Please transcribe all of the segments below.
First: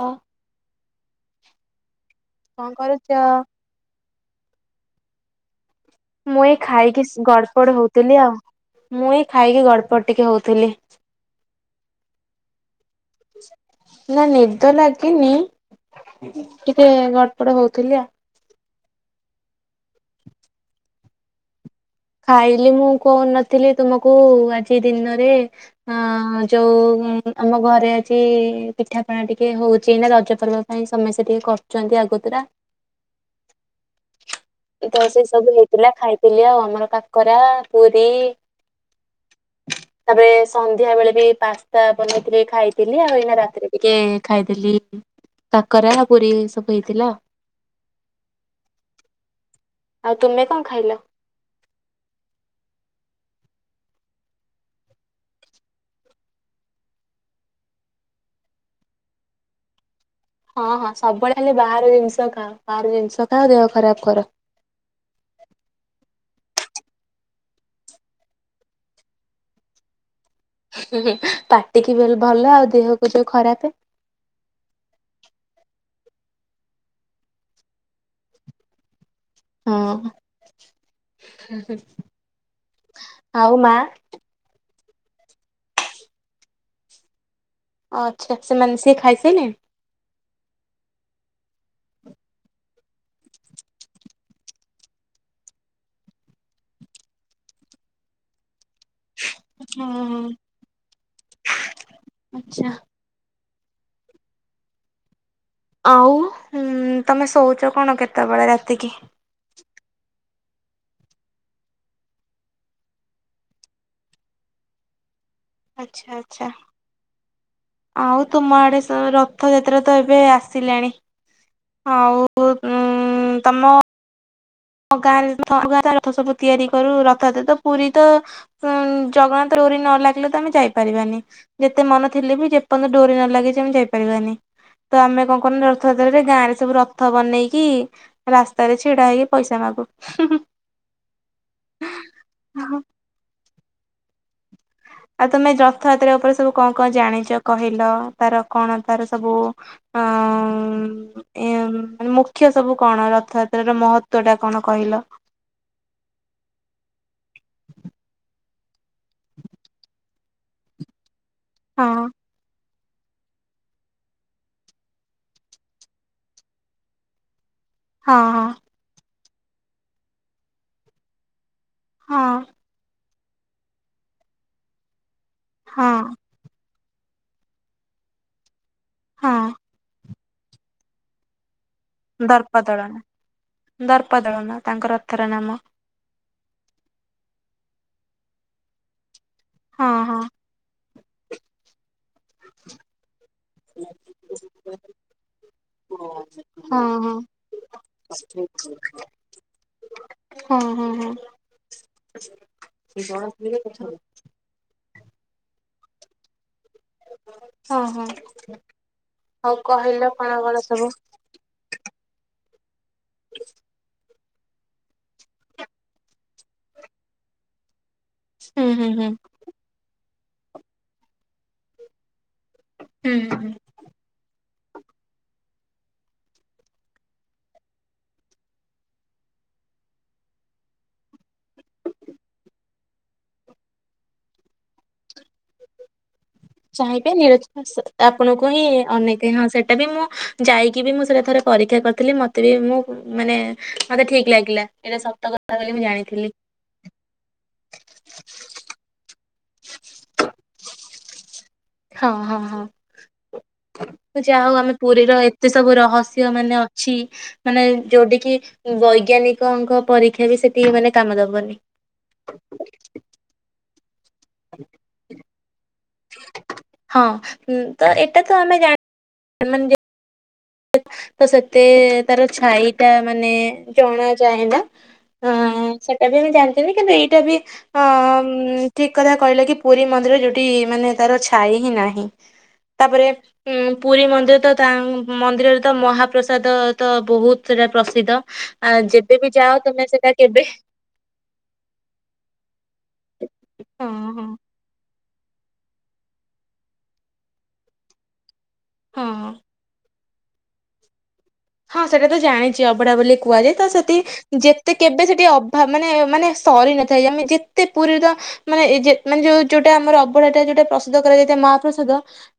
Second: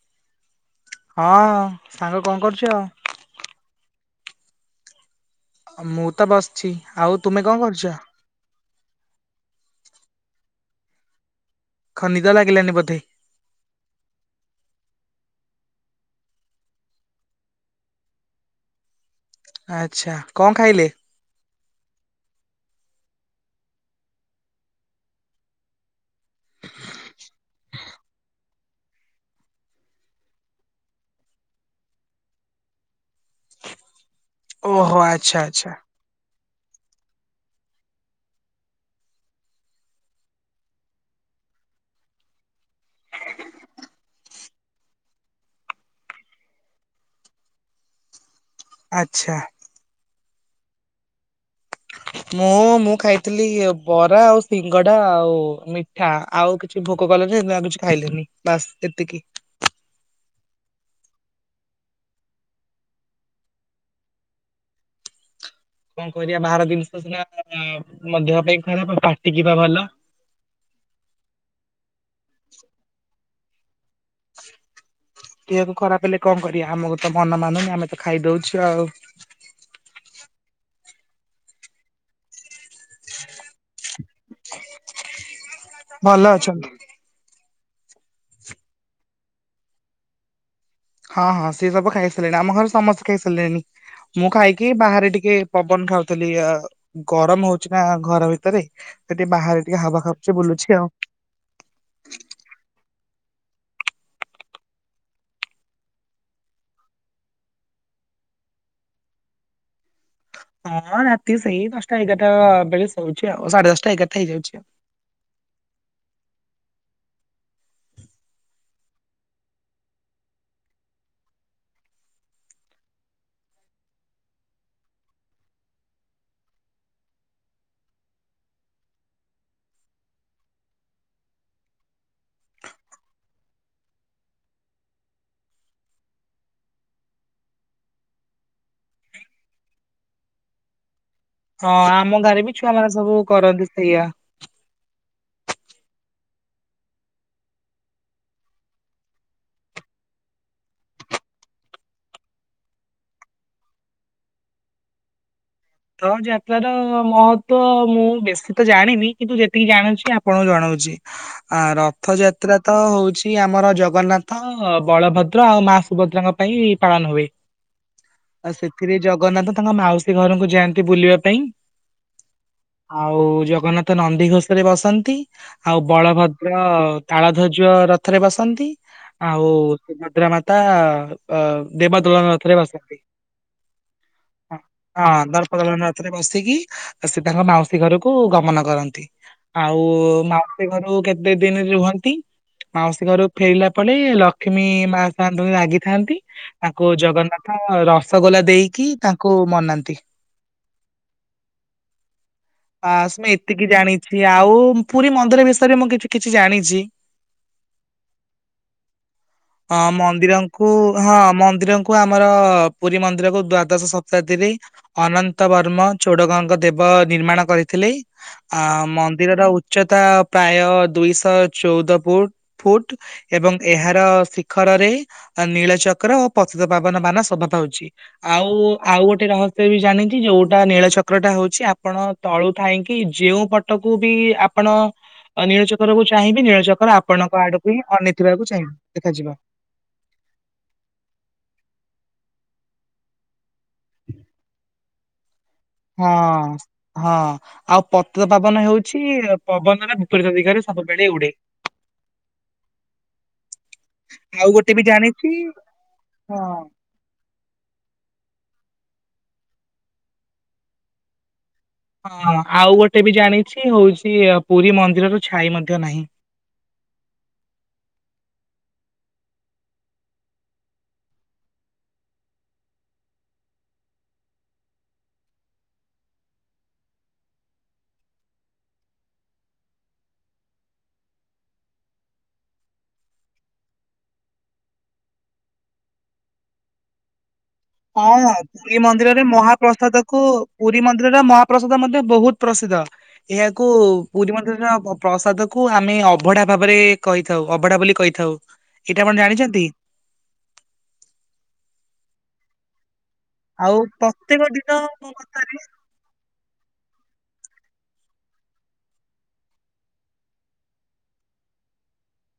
ଅ ହଁ ସାଙ୍ଗ କଣ କରୁଚ? ଚ ମୁଁ ତ ମୁ ଏ ବସିଛି ଖାଇକି ଆଉ ତୁମେ କଣ ଗଡ଼ପଡ କରୁଛ? ହଉଥିଲି ଆଉ। ମୁଁ ଏଇ ଖାଇକି ଗଡ଼ପଡ଼ ଟିକେ ହଉଥିଲି। କଣ ନିଦ ଲାଗିଲାନି ବୋଧେ? ନା ନିଦ ଲାଗିନି। ଟିକେ ଗଡପଡ ହଉଥିଲି ଆଉ। ଆଚଛା କଣ ଖାଇଲେ? ଖାଇଲି ମୁଁ କହୁନଥିଲି ତୁମକୁ ଆଜି ଦିନରେ ହଁ ଯୋଉ ଆମ ଘରେ ଆଜି ପିଠାପଣା ଟିକେ ହଉଚି ନା ରଜ ପର୍ବ ପାଇଁ ସମସ୍ତେ ଟିକେ କରୁଚନ୍ତି ଆଗତୁରା ଓହୋ ତ ସେ ଆଚ୍ଛା ସବୁ ଆଚ୍ଛା। ହେଇଥିଲା ଖାଇଥିଲି ଆଉ ଆମର କାକରା ପୁରୀ। ତାପରେ ସନ୍ଧ୍ୟା ବେଳେ ବି ପାସ୍ତା ବନେଇଥିଲି ଖାଇଥିଲି ଆଉ ଏଇନା ରାତିରେ ଟିକେ ଖାଇଦେଲି କାକରା ପୁରୀ ସବୁ ହେଇଥିଲା। ଆଚ୍ଛା। ଆଉ ତୁମେ କଣ ଖାଇଲ? ମୁଁ ମୁଁ ଖାଇଥିଲି ବରା ଆଉ ସିଙ୍ଗଡା ଆଉ ମିଠ ବା ଆଉ କିଛି ଭୋକ କଲେନି ସେ ଆଉ କିଛି ଖାଇଲେନି ବାସ୍ ଏତିକି ହଁ ହଁ ସବୁବେଳେ ଖାଲି ବାହାର ଜିନିଷ ଖାଅ ବାହାର ଜିନିଷ ଖାଅ ଦେହ ଖରାପ କର କଅ କରିବା ବାହାର ଜିନିଷ ସିନା ଦେହ ପାଇଁ ଖରାପ ପାଟିକିବା ଭଲ ହୁଁ ହୁଁ ହୁଁ ପାଟିକି ଭଲ ଆଉ ଦେହକୁ ଯୋଉ ଖରାପ ଦେହକୁ ଖରାପ ହେଲେ କଅଁ କରିବା ଆମକୁ ତ ମନ ମାନୁନି ଆମେ ତ ଖାଇଦଉଛୁ ଆଉ ହଁ ଆଉ ମା ଭଲ ଅଛନ୍ତି ଓ ଆଚ୍ଛା ସେମାନେ ସେ ଖାଇ ସାରିଲେଣି ହଁ ହଁ ସେ ସବୁ ଖାଇସାରିଲଣି ଆମ ଘରେ ସମସ୍ତେ ଖାଇ ସାରିଲେଣି ମୁଁ ଖାଇକି ବାହାରେ ଟିକେ ପବନ ଖାଉଥିଲି ଗରମ ହଉଛିି ନା ଘର ଭିତରେ ସେ ଟିକେ ବାହାରେ ଟିକେ ହବା ଖାଉୁଚ ବୁଲୁଛି ଆଉ ଆଛା ଆଉ ତମେ ଶଉଛ କଣ କେତେବେଳେ ରାତିକି ହଁ ରାତି ସେଇ ଦଶଟା ଏଗାରଟା ବେଳେ ଶୋଉଛି ଆଉ ସାଢେ ଦଶଟା ଏଗାରଟା ହେଇଯାଉଛି ଆଉ ଆଚ୍ଛା ଆଚ୍ଛା ଆଉ ତୁମ ଆଡେ ରଥଯାତ୍ରା ତ ଏବେ ଆସିଲାଣି ଆଉ ଉ ତମ ଗାରେ ଥଗା ରଥ ସବୁ ତିଆରି କରୁ ରଥରେ ତ ପୁରୀ ତ ଉ ଜଗନ୍ନାଥ ରୌରୀ ନ ଲାଗିଲେ ତ ଆମେ ଯାଇପାରିବାନି ଯେତେ ମନ ଥିଲେ ବି ଯେପର୍ଯ୍ୟନ୍ତ ଡୋରି ନ ଲାଗି ଆମେ ଯାଇପାରିବାନି ତ ଆମେ କଣ କରୁ ରଥଯାତ୍ରରେ ଗାଁ ରେ ସବୁ ରଥ ବନେଇକି ରାସ୍ତାରେ ଛିଡା ହେଇକି ପଇସା ମାଗୁ ହଁ ଆମ ଗାଁରେ ବି ହଁ ଛୁଆମାନୋନ ସବୁ କରନ୍ତି ସେଇଆ ଆଉ ତମେ ରଥଯାତ୍ରା ଉପରେ ସବୁ କଣ କଣ ଜାଣିଛ କହିଲ ତାର କଣ ତାର ସବୁ ହଁ ଉଁ ଏ ମ ମୁଖ୍ୟ ସବୁ କଣ ରଥଯାତ୍ରାର ମହତ୍ଵ ଟା କଣ କହିଲ ରଥ ଯାତ୍ରାର ମହତ୍ଵ ମୁଁ ବେଶୀ ତ ଜାଣିନି କିନ୍ତୁ ଯେତିକି ଜାଣୁଛି ଆପଣଙ୍କୁ ଜଣଉଛି [inaudible] ଆ ରଥଯାତ୍ରା ତ ହଉଛି ଆମର ଜଗନ୍ନାଥ ବଳଭଦ୍ର ଆଉ ମା ସୁଭଦ୍ରାଙ୍କ ପାଇଁ ପାଳନ ହୁଏ। ହଁ ଆଉ ସେଥିରେ ଜଗନ୍ନାଥ ତାଙ୍କ ମାଉସୀ ଘରକୁ ଯାଆନ୍ତି ବୁଲିବା ପାଇଁ। ହଁ। ଆଉ ଜଗନ୍ନାଥ ନନ୍ଦିଘୋଷରେ ବସନ୍ତି ଆଉ ହଁ ବଳଭଦ୍ର ତାଳ ଧ୍ବଜ ରଥରେ ବସନ୍ତି ହଁ। ଆଉ ସୁଭଦ୍ରା ମାତା ଦେବଦଳନ ରଥରେ ଦର୍ପ ବସନ୍ତି ଦଳନ ଦର୍ପ ଦଳନ ତାଙ୍କ ରଥର ହଁ ନାମ ଦର୍ପଦଳନ ରଥରେ ବସିକି ସେ ତାଙ୍କ ମାଉସୀ ଘରକୁ ଗମନ କରନ୍ତି ଆଉ ହଁ ହଁ ମାଉସ କ ଘର କେତେ ଦିନ ରୁହନ୍ତି ମାଉସୀ ଘରୁ ଫେରିଲା ପରେ ଲକ୍ଷ୍ମୀ ମା ସାଆନ୍ତାଣି ରାଗିଥାନ୍ତି ହଁ ତାକୁ ହଁ ଜଗନ୍ନାଥ ରସଗୋଲା ଦେଇକି ତାଙ୍କୁ ମନାନ୍ତି ହଁ ହଁ ହଁ ହଁ ମୁଁ ଏତିକି ଜାଣିଛି ଆଉ ପୁରୀ ମନ୍ଦିର ବିଷୟରେ ମୁଁ କିଛି କିଛି ଜାଣିଛି ହଁ ହଁ ଆଉ ହ କହିଲ କଣ କଣ ମନ୍ଦିରଙ୍କୁ ସବୁ ହଁ ମନ୍ଦିରକ କୁ ଆମର ପୁରୀ ମନ୍ଦିରକୁ ଦ୍ଵାଦଶ ଶତାବ୍ଦୀରେ ଅନନ୍ତ ତ ବର୍ମ ଚୋଡଗଙ୍ଗ ଦେବ ନିର୍ମାଣ କରିଥିଲେ ଆ ହୁଁ ହୁଁ ହୁଁ ମନ୍ଦିରର ଉ ଉଚ୍ଚତା ପ୍ରାୟ ଦୁଇଶହ ଚଉଦ ପୁଟ ଫୁଟ ହୁଁ ହୁଁ ଏବଂ ଏହାର ଶିଖରରେ ନୀଳଚକ୍ର ଓ ପତିତ ପାବନ ମାନ ସ୍ୱଭାବ ପାଉଛି। ଆଉ ଆଉ ଗୋଟେ ରହସ୍ୟ ବି ଜାଣି ଯୋଉଟା ନୀଳଚକ୍ର ଟା ହଉଛି ଆପଣ ତଳୁ ଥାାଇଁକି ଯୋଉ ପଟକୁ ବି ଆପଣ ନୀଳଚକ୍ରକୁ ଚାହିଁବି ନୀଳଚକ୍ରର ଚାହିଁବେ ଆପଣଙ୍କ ନିରଜ ଆଡକୁ ହିଁ ଆପଣଙ୍କୁ ଅନେଇଥିବାକୁ ହିଁ ଚାହିଁବ ଅନେଇଥାଏ ଦେଖାଯିବ ହଁ ସେଟା ବି ମୁଁ ଯାଇକି ବି ମୁଁ ସେଇଟା ଥରେ ପରୀକ୍ଷା କରିଥିଲି ମତେ ବି ମୁଁ ମାନେ ମତେ ଠିକ ଲାଗିଲା। ଏଇଟା ସତ କଥା ବୋଲି ମୁଁ ଜାଣିଥିଲି ହଁ-ହଁ। ଆଉ ପତିତପାବନ ହେଉଛି ପବନରେ ବିପରୀତ ଦିଗରେ ସବୁବେଳେ ଉଡେ। ହଁ ହଁ ହଁ। ଯାହା ଆଉ ହଉ ଗୋଟେ ଆମ ବି ପୁରୀର ଜାଣିଛି ଏତେ ସବୁ ରହସ୍ୟ ହଁ ମାନେ ଅଛି। ମାନେ ଯୋଉଠିକି ବୈଜ୍ଞାନିକଙ୍କ ପରୀକ୍ଷା ବି ସେଠି ମାନେ କାମ ଦବନି। ହଁ ଆଉ ଗୋଟେ ବି ଜାଣିଛି ହଉଛି ପୁରୀ ମନ୍ଦିରର ଛାଇ ମଧ୍ୟ ନାହିଁ। ହଁ ତ ଏଇଟା ତ ଆମେ ଜାଣି ମାନେ ତ ସେତି ତାର ଛାଇ ଟା ମାନେ ଜଣା ଯାଏନା। ହଁ ହଁ ସେଟା ବି ବି ଜାଣିଥିବି କିନ୍ତୁ ଏଇଟା ବି ହଁ ଠିକ୍ କଥା କହିଲେ କି ପୁରୀ ମନ୍ଦିରରେ ଯୋଉଠି ମାନେ ତାର ଛାଇ ହିଁ ନାହିଁ। ତାପରେ ଉଁ ପୁରୀ ମନ୍ଦିର ତ ତା ମନ୍ଦିରରେ ତ ମହାପ୍ରସାଦ ତ ବହୁତ୍ ପ୍ରସିଦ୍ଧ। ଶ୍ରୀ ମନ୍ଦିରରେ ଯାଅ ତମେ ମହାପ୍ରସାଦ ସେଟା କୁ କେବେ ପୁରୀ ମନ୍ଦିରର ମହାପ୍ରସାଦ ମଧ୍ୟ ବହୁତ୍ ପ୍ରସିଦ୍ଧ। ଏହାକୁ ହଁ ହଁ ପୁରୀ ମନ୍ଦିରର ଅ ପ୍ରସାଦ କୁ ଆମେ ଅବଢା ଭାବରେ କହିଥାଉ ଅବଢା ବୋଲି କହିଥାଉ ଏଇଟା ଆପଣ ହଁ। ଜାଣିଛନ୍ତି? ହଁ ସେଟା ତ ଜାଣିଛି ଅଭଢା ବୋଲି କୁହାଯାଏ ତ ଆଉ ସେଠି ପ୍ରତ୍ୟେକ ଦିନ ଯେତେ କେବେ ମୋ ସେଠି ମତରେ ଅଭାବ ମାନେ ମାନେ ସରି ନଥାଏ ଆମେ ଯେତେ ପୁରୀର ମାନେ ଏଯେ ମାନେ ଯୋଉ ଯୋଉଟା ଆମର ଅବଢାଟା ଯୋଉଟା ପ୍ରସାଦ କରାଯାଇଥାଏ ମହାପ୍ରସାଦ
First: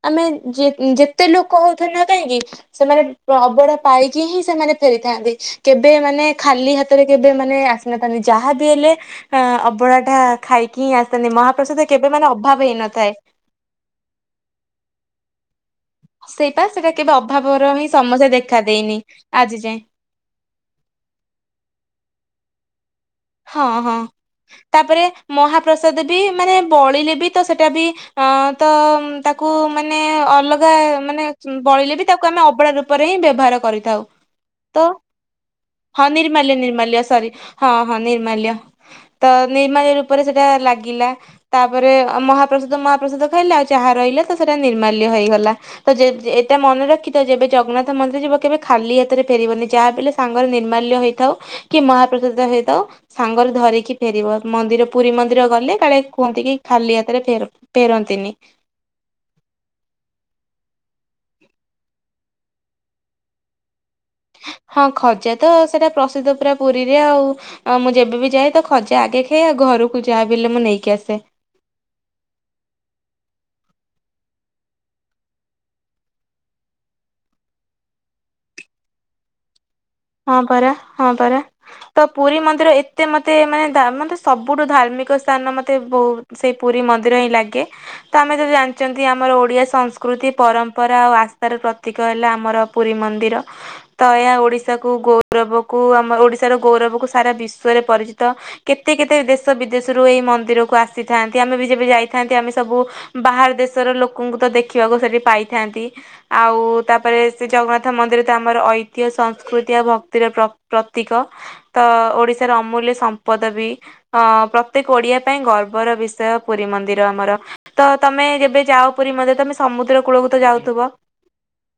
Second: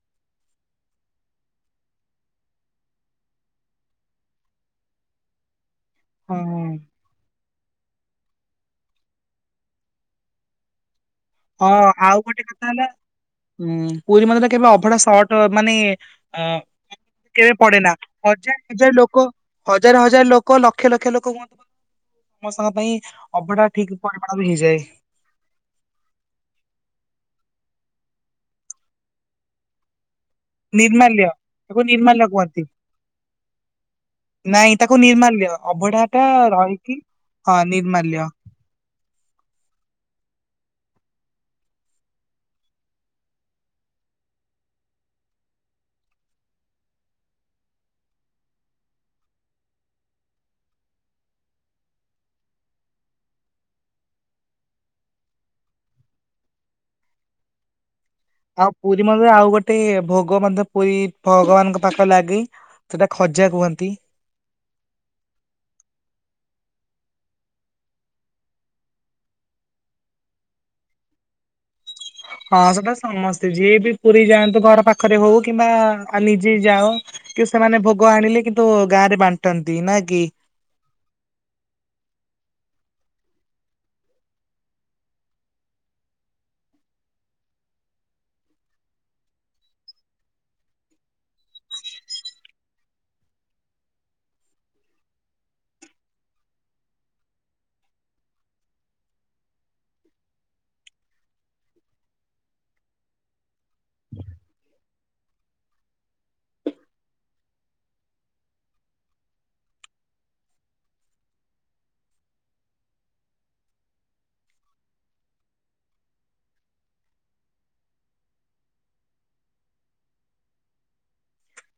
ଆମେ ଯେ ଯେତେ ଲୋକ ହଉଥିନେ କାହିଁକି ସେମାନେ ଅବଢା ପାଇକି ହିଁ ସେମାନେ ଫେରିଥାନ୍ତି କେବେ ମାନେ ହଁ ଖାଲି ହାତରେ କେବେ ମାନେ ମାନେ ଆସିନଥାନ୍ତି ଯାହା ବିି ହେଲେ ଅବଢା ଟା ଖାଇକି ହିଁ ଆସିଥାନ୍ତି ମହାପ୍ରସାଦ ହଁ କେବେ ଆଉ ମାନେ ଗୋଟେ ଅଭାବ କଥା ହେଲା ହେଇନଥାଏ। ହୁଁ ପୁରୀ ମନ୍ଦିରେ କେବେ ଅଭଢା ସଟ୍ ଟ ମାନେ ସେଇପା ସେଟା କେବେ ଅଭାବର ହିଁ ପଡେନା ସମସ୍ୟା ହଜାର ଦେଖା ଦେଇନି ହଜାର ଲୋକ ଆଜି ଯାଏଁ ହଜାର ହ ହଜାରେ ଲୋକ ଲକ୍ଷ ଲକ୍ଷ ଲୋକ ହୁଅନ୍ତୁ ସମସ୍ତଙ୍କ ପାଇଁ ଅଭଢା ହଁ ଠିକ ହଁ ପରିମାଣରେ ହେଇଯାଏ ତାପରେ ମହାପ୍ରସାଦ ବି ମାନେ ବଳିଲେ ବି ତ ସେଟା ବି ଅଁ ତ ତାକୁ ମାନେ ଅଲ ଗା ମାନେ ନିର୍ମାଲ୍ୟ। ବଳିଲେ ବି ନିର୍ମାଲ୍ୟ ତାକୁ ଆମେ କୁହନ୍ତି ଅବଡା ରୂପରେ ହିଁ ବ୍ୟବହାର କରିଥାଉ। ନାଇଁ ତ ତାକୁ ନିର୍ମାଲ୍ୟ ଅଭଢା ହଁ ଟା ନିର୍ମାଲ୍ୟ ରହିକି ନିର୍ମାଲ୍ୟ ସରି ହଁ ହଁ ନିର୍ମାଲ୍ୟ। ଲ୍ୟ ତ ନିର୍ମାଲ୍ୟ ରୂପରେ ସେଟା ଲାଗିଲା। ତାପରେ ମହାପ୍ରସାଦ ମହାପ୍ରସାଦ ଖାଇଲେ ଆଉ ଜାହା ରହିଲେ ତ ସେଟା ନିର୍ମାଲ୍ୟ ହେଇଗଲା। ତ ଯେ ଏଟା ମନେ ରଖିଥା ଯେବେ ଜଗନ୍ନାଥ ମନ୍ଦିର ଯିବ କେବେ ଖାଲି ହାତରେ ଫେରିବନି ଯାହାବି ହେଲେ ସାଙ୍ଗରେ ନିର୍ମାଲ୍ୟ ହେଇଥାଉ କି ମହାପ୍ରସାଦ ହେ ତ ସାଙ୍ଗରେ ଧରିକି ଫେରିବ ମନ୍ଦିର ପୁରୀ ମନ୍ଦିର ଗଲେ କାଳେ କୁହନ୍ତି କି ଖାଲି ହାତରେ ଫେର ପେରନ୍ତିନି। ଆଉ ପୁରୀ ମନ୍ଦିରରେ ଆଉ ଗୋଟେ ଭୋଗ ମଧ୍ୟ ପୁରୀ ଭଗବାନଙ୍କ ପାଖେ ଲାଗେ। ସେଟା ଖଜା କୁହନ୍ତି। ହଁ ଖଜା ତ ସେଟା ପ୍ରସିଦ୍ଧ ପୁରା ପୁରୀରେ ଆଉ। ଆ ମୁଁ ଯେବେ ବିି ଯାଏ ତ ଖଜା ଆଗେ ଖାଏ ଆଉ ଘରକୁ ଯାହା ବି ହେଲେ ମୁଁ ନେଇକି ଆସେ। ହଁ ସେଟା ସମସ୍ତେ ଯିଏ ବି ପୁରୀ ଯାଆନ୍ତୁ ଘର ପାଖରେ ହଉ କିମ୍ବା ଆ ନିଜେ ଯାଅ କି ସେମାନେ ଭୋଗ ଆଣିଲେ କିନ୍ତୁ ଗାଁ ରେ ବାଣ୍ଟନ୍ତି ନା କି? ହଁ ପରା ହଁ ପରା। ତ ପୁରୀ ମନ୍ଦିର ଏତେ ମତେ ମାନେ ଧା ମତେ ସବୁଠୁ ଧାର୍ମିକ ସ୍ଥାନ ମତେ ବହୁତ୍ ସେଇ ପୁରୀ ମନ୍ଦିର ହିଁ ଲାଗେ। ତ ଆମେ ଯଦି ଜାଣିଚନ୍ତି ଆମର ଓଡିଆ ସଂସ୍କୃତି ପରମ୍ପରା ଆଉ ଆସ୍ଥାର ପ୍ରତୀକ ହେଲା ଆମର ପୁରୀ ମନ୍ଦିର ତ ଏୟା ଓଡ଼ି ଶା କୁ ଗୌରବ କୁ ଆମ ଓଡିଶାର ଗୌରବ କୁ ସାରା ବିଶ୍ୱରେ ପରିଚିତ। କେତେ କେତେ ଦେଶ ବିଦେଶରୁ ଏଇ ମନ୍ଦିରକୁ ଆସିଥାନ୍ତି ଆମେ ବି ଯେବେ ଯାଇଥାନ୍ତି ଆମେ ସବୁ ବାହାର ଦେଶର ଲୋକୋଙ୍କୁ ତ ଦେଖିବାକୁ ସେଠି ପାଇଥାନ୍ତି। ଆଉ ତାପରେ ସେ ଜଗନ୍ନାଥ ମନ୍ଦିର ତ ଆମର ଐତିହ୍ୟ [unintelligible] କୃତ୍ତି ପ୍ରକୃତି ଆଉ ଭକ୍ତିର ପ୍ର ପ୍ରତୀକ ତ ଓଡିଶାର ଅମୂଲ୍ୟ ସମ୍ପଦ ବି। ଅଁ ପ୍ରତ୍ୟେକ ଓଡିଆ ପାଇଁ ଗର୍ବର ବିଷୟ ପୁରୀ ମନ୍ଦିର ଆମର। ତ ତମେ ଯେବେ ଯାଅ ପୁରୀ ମନ୍ଦିର ତମେ ସମୁଦ୍ର କୂଳକୁ ତ ଯାଉଥୁବ?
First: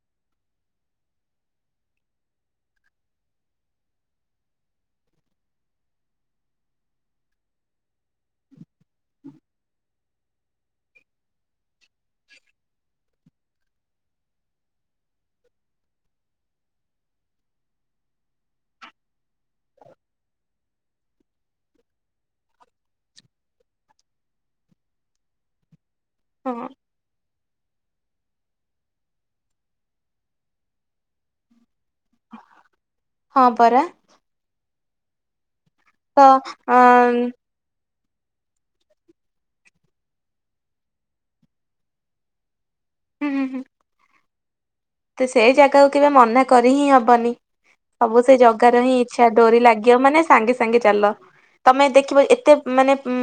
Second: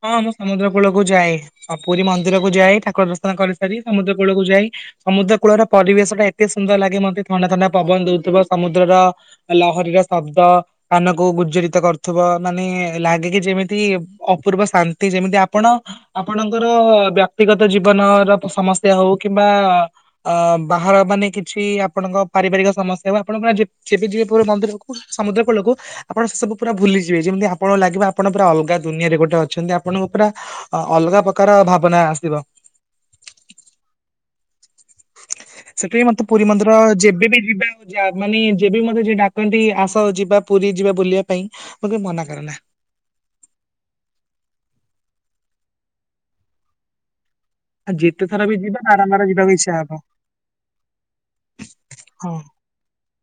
ହଁ ମୁଁ ସମୁଦ୍ର କୂଳକୁ ଯାଏ। ଆଉ ପୁରୀ ମନ୍ଦିର କୁ ଯାଏ ଠାକୁର ଦର୍ଶନ କରିସାରି ସମୁଦ୍ର କୂଳକୁ ଯାଇ। ସମୁଦ୍ର କୂଳର ପରିବେଶ ଟା ଏତେ ସୁନ୍ଦର ଲାଗେ ମତେ ଥଣ୍ଡା ଥଣ୍ଡା ପବନ ଦୋଉଥୁବ ସମୁଦ୍ରର ଲହରୀର ଶବ୍ଦ। କାନକୁ ଗୁଜ୍ଜରିତ କରୁଥୁବ ମାନେ ଲାଗେ କି ଯେମିତି ଅ ପୂର୍ବ ଶାନ୍ତି ଯେମିତି ଆପଣ ଆପଣଙ୍କର ବ୍ୟକ୍ତିଗତ ଜୀବନର ସମସ୍ୟା ହୋଉ କିମ୍ବା ଅ ବାହାର ମାନେ କିଛି ଆପଣଙ୍କ ପାରିବାରିକ ସମସ୍ୟା ବା ଆପଣଙ୍କ ଯେ ଯେବେ ଯିବେ ପୁର ମନ୍ଦିରକୁ ସମୁଦ୍ର କୂଳକୁ ଆପଣ ସେସବୁ ପୁରା ଭୁଲିିଯିବେ ଯେମିତି ଆପଣ ଲାଗିବ ଆପଣ ପୁରା ଅଲଗା ଦୁନିଆ ରେ ଗୋ ଟେ ଅଛନ୍ତି ଆପଣଙ୍କୁ ପୁରା ଅଲଗା ପକାର ଭାବନା ଆସିବ। ହଁ ପରା। [unintelligible] ତ ମତେ ପୁରୀ ମନ୍ଦିର ଅ ଯେବେ ବି ଯିବା ଯ ମାନେ ଯେବେବି ମତେ ଯେ ଡାକନ୍ତି ଆସ ଯିବା ପୁରୀ ଯିବା ବୁଲିବା ପାଇଁ ମୁଁ କେବେ ମନା କରେନା। ହୁଁ ହୁଁ ହୁଁ। ତ ସେଇ ଜାଗାକୁ କେବେ ମନା କରି ହିଁ ହବନି। ଆଉ ସବୁ ଯେତେ ସେଇ ଥର ବି ଜଗାର ଯିବା ହିଁ ବାରମ୍ବାର ଇଚ୍ଛା ଯିବାକୁ ଡୋରି ଇଚ୍ଛା ହବ ଲାଗିବ ମାନେ ସାଙ୍ଗେ ସାଙ୍ଗେ ଚାଲ। ତମେ ଦେଖିବ ହଁ ଏତେ ମାନେ ଉଁ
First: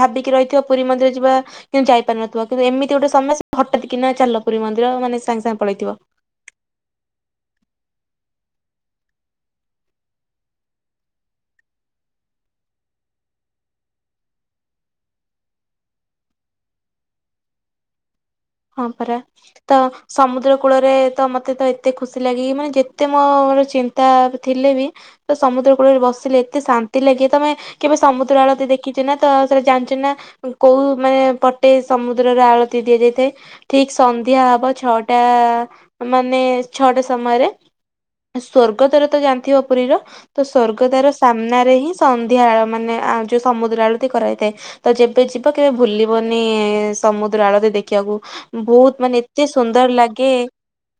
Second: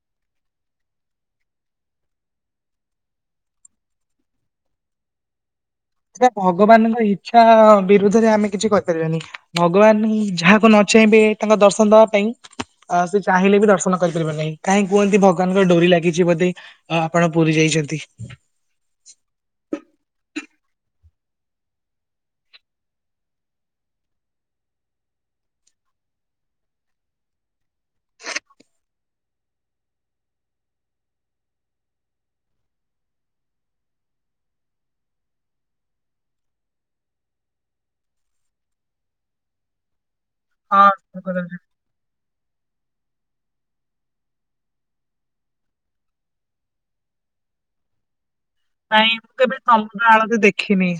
ଭାବିକି ରହିଥିବ ପୁରୀ ମନ୍ଦିର ଯିବା କିନ୍ତୁ ଯାଇପାରୁିନଥୁବ କିନ୍ତୁ ଏମିତି ଗୋଟେ ସମୟ [unintelligible] ହଠାତ୍ କିନା ଚାଲ ପୁରୀ ମନ୍ଦିର ମାନେ ସାଙ୍ଗେ ସାଙ୍ଗେ ପଳେଇଥିବ। [unintelligible] ଭଗବାନଙ୍କ ଇଚ୍ଛା ବିରୁଦ୍ଧରେ ଆମେ କିଛି କହିପାରିବାନି। ଭଗବାନ ହିଁ ଯାହାକୁ ନ ଚାହିଁବେ ତାଙ୍କ ଦର୍ଶନ ଦବା ପାଇଁ ଆ ସେ ଚାହିଁଲେ ବି ଦର୍ଶନ କରିପାରିବ ନାହିଁ କାହିଁକି କୁହନ୍ତି ଭଗବାନଙ୍କର ଡୋରି ଲାଗିଚି ବୋଧେ ଆଉ ଆପଣ ପୁରୀ ଯାଇଚନ୍ତି? ହଁ ପରା ତ ସମୁଦ୍ର କୂଳରେ ତ ମତେ ତ ଏତେ ଖୁସି ଲାଗେ ମାନେ ଯେତେ ମୋର ଚିନ୍ତା ଥିଲେ ବି ତ ସମୁଦ୍ର କୂଳରେ ବସିଲେ ଏତେ ଶାନ୍ତି ଲାଗେ ତମେ କେବେ ସମୁଦ୍ର ଆଳତି ଦେଖିଚେ ନା ତ ସେରା ଜାଣିଚେ ନା କୋଉ ମାନେ ପଟେ ସମୁଦ୍ରରେ ଆଳତି ଦିଆଯାଇଥାଏ। ଠିକ ସନ୍ଧ୍ୟା ହବ ଛଅଟା ମାନେ ଛଅଟା ସମୟରେ ସ୍ୱର୍ଗଦ୍ୱାର ତ ଜାଣିଥିବ ପୁରୀର ତ ସ୍ୱର୍ଗଦ୍ୱାର ହଁ ସାମ୍ନାରେ ହିଁ ସନ୍ଧ୍ୟା ଆଳ ମାନେ ଆଉ ଯୋଉ ସମୁଦ୍ର ଆଳତି କରା ହେଇଥାଏ। ତ ଯେବେ ଯିବ କେବେ ଭୁଲିବନି ସମୁଦ୍ର ଆଳତି ଦେଖିବାକୁ। ବୋହୁତ ନାଇଁ ମାନେ ମୁଁ ଏତେ କେବେ ସୁନ୍ଦର ସମୁଦ୍ର ଲାଗେ ଆଳତି ଦେଖିନି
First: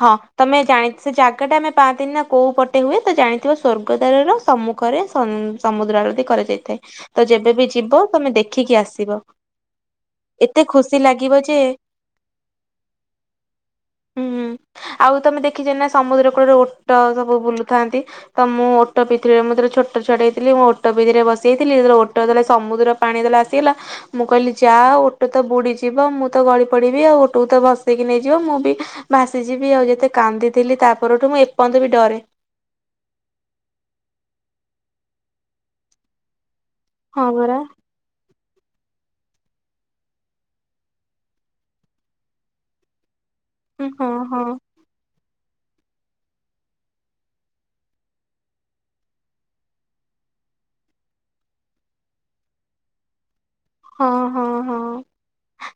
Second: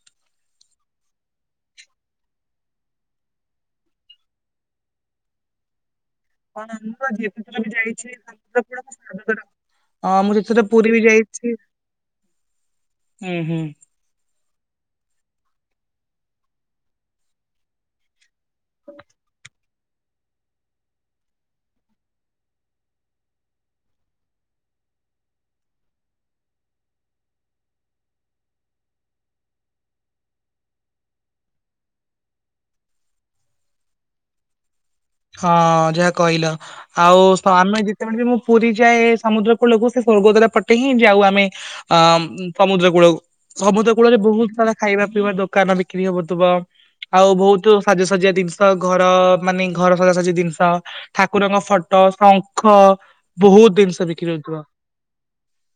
ହଁ ତମେ ଜାଣି ସେ ଜାଗାଟା ଆମେ ପାନ୍ତିନି ନା କୋଉ ପଟେ ହୁଏ ତ ଜାଣିଥିବ ସ୍ୱର୍ଗଦ୍ୱାର ର ସମ୍ମୁ କରେ [unintelligible] ସମୁଦ୍ର ଆଳତି କଣ କରାଯାଇଥାଏ ମୁଁ ତ ଯେବେ ଯେତେଥର ବି ବିି ଯିବ ଯାଇଛି ତମେ ସମୁଦ୍ର ଦେଖିକି କୂଳ ମୁଁ ଆସିବ। ସର୍ବଦା ହଁ ମୁଁ ଏତେ [unintelligible] ପୁରୀ ଖୁସି ବି ଲାଗିବ ଯାଇଛି ଯେ ଉଁହୁଁ। ହୁଁ ଆଉ ତମେ ଦେଖିଚ ନା ସମୁଦ୍ର କୁଳରେ ଓଟ ସବୁ ବୁଲୁଥାନ୍ତି। ତ ମୁଁ ଓଟ ପିିଠିରେ ମୁଁ [unintelligible] ଛୋ ଟୋ ଛୁଆଟେ ହେଇଥିଲି ମୁଁ ଓଟ [unintelligible] ରେ ବସିଇଥିଲି [unintelligible] ଓଟୋ [unintelligible] ସମୁଦ୍ର ପାଣି [unintelligible] ଆସିଗଲା। ମୁଁ କହିଲି ଯା ଓଟ ତ ବୁଡିଯିବ ମୁଁ ତ ଗଳି ପଡିବି ଆଉ ଓଟକୁ ତ ଭସେଇକି ନେଇଯିବ ମୁଁ ବି ଭାସିଯିବି ଆଉ ଯେତେ କାନ୍ଦିଥିଲି ତାପରଠୁ ମୁଁ ଏପର୍ଯ୍ୟନ୍ତ ବି ଡରେ। ହଁ ଯାହା କହିଲ ଆଉ ହଁ ସ ପରା ଆମେ ଯେ ଳେ ବି ମୁଁ ପୁରୀ ଯାଏ ସମୁଦ୍ର କୂଳକୁ ସେ ସ୍ୱର୍ଗଦ୍ୱାରା ପଟେ ହିଁ ଯାଉ ଆମେ। ଆ ସମୁଦ୍ର କୂଳକୁ ହଁ ସମୁଦ୍ର ହଁ କୂଳରେ ବହୁତ ହଁ ସାରା ଖାଇବା ପିଇବା ଦୋକାନ ବିକ୍ରି ହବଥିବ ଆଉ ବହୁତ ସାଜସଜଆ ଜିନିଷ ଘର ମାନେ ଘର ସଜାସଜି ଜିନିଷ, ଠାକୁରଙ୍କ ଫଟୋ ଶଙ୍ଖ ବହୁତ ଜିନିଷ ବିକ୍ରି ହଁ ହଉଥିବ। ହଁ।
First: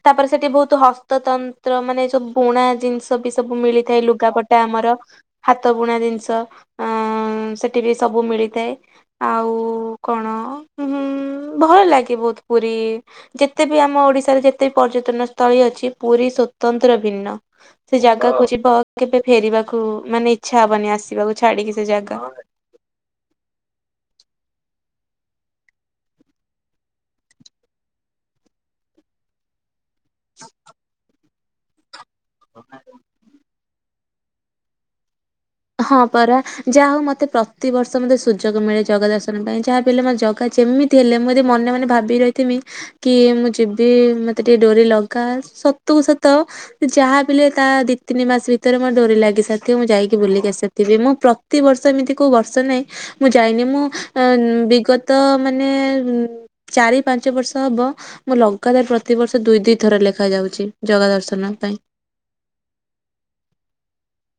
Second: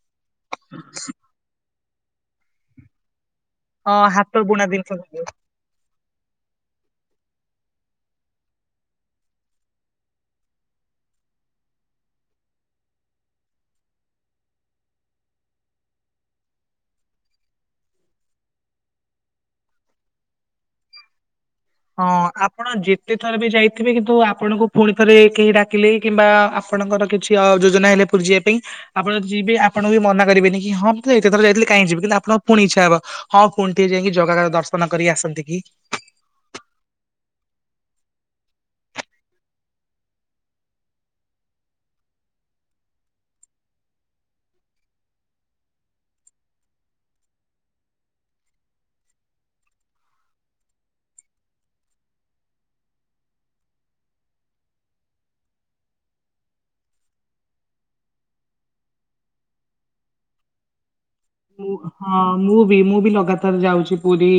ତାପରେ ସେଠି ବହୁତ ହସ୍ତତନ୍ତ୍ର ମାନେ ଯୋଉ ବୁଣା ଜିନିଷ ବି ସବୁ ହଁ ମିଳିଥାଏ ହାତ ଲୁଗାପଟା ବୁଣା ଜିନିଷ ଆମର। ସବୁ। ହାତ ବୁଣା ଜିନିଷ ଅ ସେଠି ବି ସବୁ ମିଳିଥାଏ। ଆଉ କଣ ଭଲ ଲାଗେ ବହୁତ ପୁରୀ ଯେତେ ବି ଆମ ଓଡିଶାରେ ଯେତେ ବି ପର୍ଯ୍ୟଟନ ସ୍ଥଳୀ ଅଛି ପୁରୀ ସ୍ଵତନ୍ତ୍ର ଭିନ୍ନ। ସେ ଜାଗାକୁ ଯିବ କେବେ ଫେରିବାକୁ ମାନେ ଇଚ୍ଛା ହବନି ଆସିବାକୁ ଛାଡିକି। ସେ ହଁ ଜାଗା। ଆପଣ ଯେତେ ଥରେ ବି ଯାଇଥିବେ କିନ୍ତୁ ଆପଣଙ୍କୁ ପୁଣି ଥରେ କେହି ଡାକିଲେ କିମ୍ବା ଆପଣଙ୍କର କିଛି ଯୋଜନା ହେଲେ ପୁର ଯିବା ପାଇଁ ଆପଣ ଯିବେ ଆପଣ ବି ମନା କରିବେନି କି ହଁ ଏତେ ଥର ଯାଇଥିଲି କାହିଁ ଯିବି କିନ୍ତ ଆପଣଙ୍କ ପୁଣି ଇଚ୍ଛା ହେବ ହଁ। ପୁଣି ଟିକଏ ଯାଇକି ଜଗା ଦର୍ଶନ କରି ଆସନ୍ତି କି? ହଁ ପରା ଯାହା ହଉ ମତେ ପ୍ରତିବର୍ଷ ମତେ ସୁଯୋଗ ମିଳେ ଜଗା ଦର୍ଶନ ପାଇଁ ଯାହାବି ହେଲେ ମ ଜଗା ଯେମିତି ତି ହେଲେ ମୁଁ ଯି ମନେ ମନ ଭି ରହିଥିମି କି ମୁଁ ଯିବି ମତେ ଟିକେ ଡୋରି ଲଗା ସତକୁ ସତ ଯାହା ବି ହେଲେ ତା ଦି ତିନି ମାସ ଭିତରେ ମୋ ଡୋରି ଲାଗି ସାରିଥିବ ମୁଁ ଯାଇକି ବୁଲିକି ଆସିବି। ମୁଁ ପ୍ରତିିବର୍ଷ ଏମିତି କୋଉ ବର୍ଷ ନାହିଁ ମୁଁ ଯାଇନି ମୁଁ ଅ ବିଗତ ମାନେ ଚାରି ପାଞ୍ଚ ବର୍ଷ ହବ ମୁଁ ଲଗାତାର ପ୍ରତିିବର୍ଷ ଦୁଇ ଦୁଇ ଥର ଲେଖା ଯାଉଚି ଜଗାଦର୍ଶ ନ ମୁଁ ପାଇଁ। ହଁ ମୁଁ ବି ମୁଁ ବି ଲଗାତାର ଯାଉଚି ପୁରୀ।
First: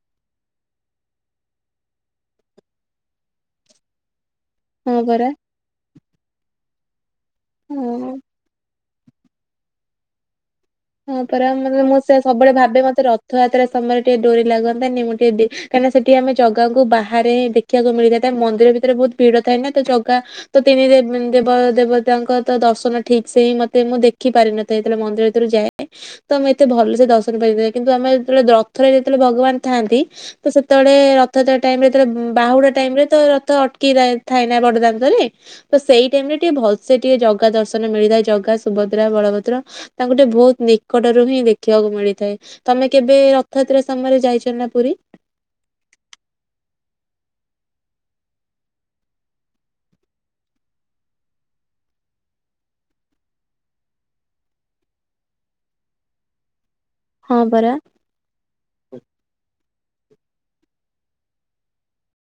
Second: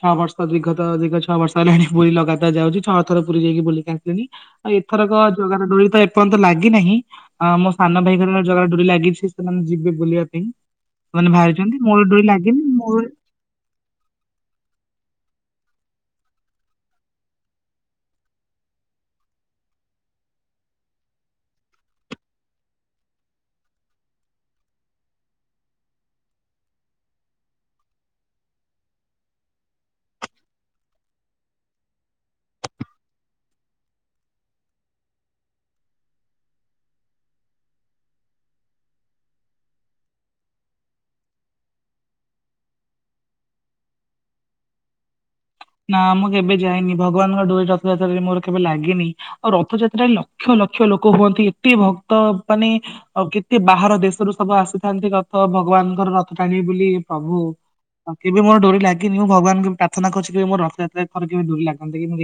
ଛଅ ବର୍ଷ ବିଗତ, ଦୀର୍ଘ ଛଅ ବର୍ଷ ହେଲାଣି ପୁରୀ ଲଗାତାର ଯାଉଚି। ଛଅ ଥର ପୁରୀ ଯାଇ କି ବୁଲିକି ଆସିଲିଣି। ହଁ ଏଥରକ ପରା ଜଗା ଡୋରି ତ ଏପର୍ଯ୍ୟନ୍ତ ଲାଗି ନାହିଁ, ଅ ମୋ ସାନ ହଁ ଭାଇ ଘର ଜଗା ଡୋରି ଲାଗିଚି। ସେମାନେ ଯିବେ ବୁଲିବା ପାଇଁ। ହଁ ସେମାନେ ପରା ବାହାରିଛନ୍ତି ମାନେ ମୁଁ ମୋର ସେ ଡୋରି ସବୁବେଳେ ଲାଗିନି ଭାବେ ମୋର ମତେ ର ଥଯାତ୍ରା ସମୟରେ ଟିକେ ଡୋରି ଲାଗନ୍ତା ନି ମୁଁ ଟିକେ ଯି କାରଣ ସେଠି ଆମେ ଜଗାକୁ ବାହାରେ ଦେଖ ଇବାକୁ ମିଳିଥାଏ ତା ମନ୍ଦିର ଭିତରେ ବହୁତ ଭିଡ ଥାଏ ନା ତ ଜଗା ତ ତିନି ଦେ ଦେବ ଦେବତାଙ୍କ ତ ଦର୍ଶନ ଠିକ ସେ ହିଁ ମତେ ମୁଁ ଦେଖି ପାରିିନଥାଏ ସେତେଳେ ମନ୍ଦିରରୁ ଯାଏ। ଏ ତ ଆମେ ଏତେ ଭଲସେ ଦର୍ଶନ ପାଇ ପାରି ନ କିନ୍ତୁ ଆମେ ଯେତେବେଳେ ରଥ ରେ ଯେତେବେଳେ ଭଗବାନ ଥାଆନ୍ତି ତ ସେତେବେଳେ ରଥଯାତ୍ରା ଟାଇମରେ ଯେତେବେଳେ ବାହୁଡା ଟାଇମ ରେ ତ ରଥ ଅଟକି ଥାଇ ନା ବଡଦାଣ୍ଡରେ ତ ସେଇ ଟାଇମରେ ଟିକେ ଭଲସେ ଟିକେ ଜାଗା ଦର୍ଶନ ମିଳିଥାଏ ଜଗା ସୁଭଦ୍ରା ବଳଭଦ୍ର। ତାଙ୍କୁ ଟିକେ ବହୁତ ନିକଟରୁ ହିଁ ଦେଖିବାକୁ ମିଳିଥାଏ। ତମେ କେବେ ରଥଯାତ୍ରା ସମୟରେ ଯାଇଚ ନା ପୁରୀ? ନା ମୁଁ କେବେ ଯାଇନି ଭଗବାନଙ୍କ ଡୋରି ରଥଯାତ୍ରାରେ ମୋର କେବେ ଲାଗିନି। ଆଉ ରଥଯାତ୍ରାରେ ଲକ୍ଷ ଲକ୍ଷ ଲୋକ ହୁଅନ୍ତି ଏତେ ଭକ୍ତ ମାନେ ଆଉ କେତେ ବାହାର ଦେଶରୁ ସବୁ ଆସିଥାନ୍ତି ରଥ ଭଗବାନଙ୍କର ରଥ ଟାଣିବେ ବୋଲି ହଁ ପ୍ରଭୁ ପରା ଆଉ କେବେ ମୋର ଡୋରି ଲାଗିନି ମୁଁ ଭଗବାନଙ୍କୁ ପ୍ରାର୍ଥନା କରୁ ଯେ ମୋର ରଥଯାତ୍ରାରେ ଥରେ କେବେ ଡୋରି ଲାଗନ୍ତା କି ମୁ ଯା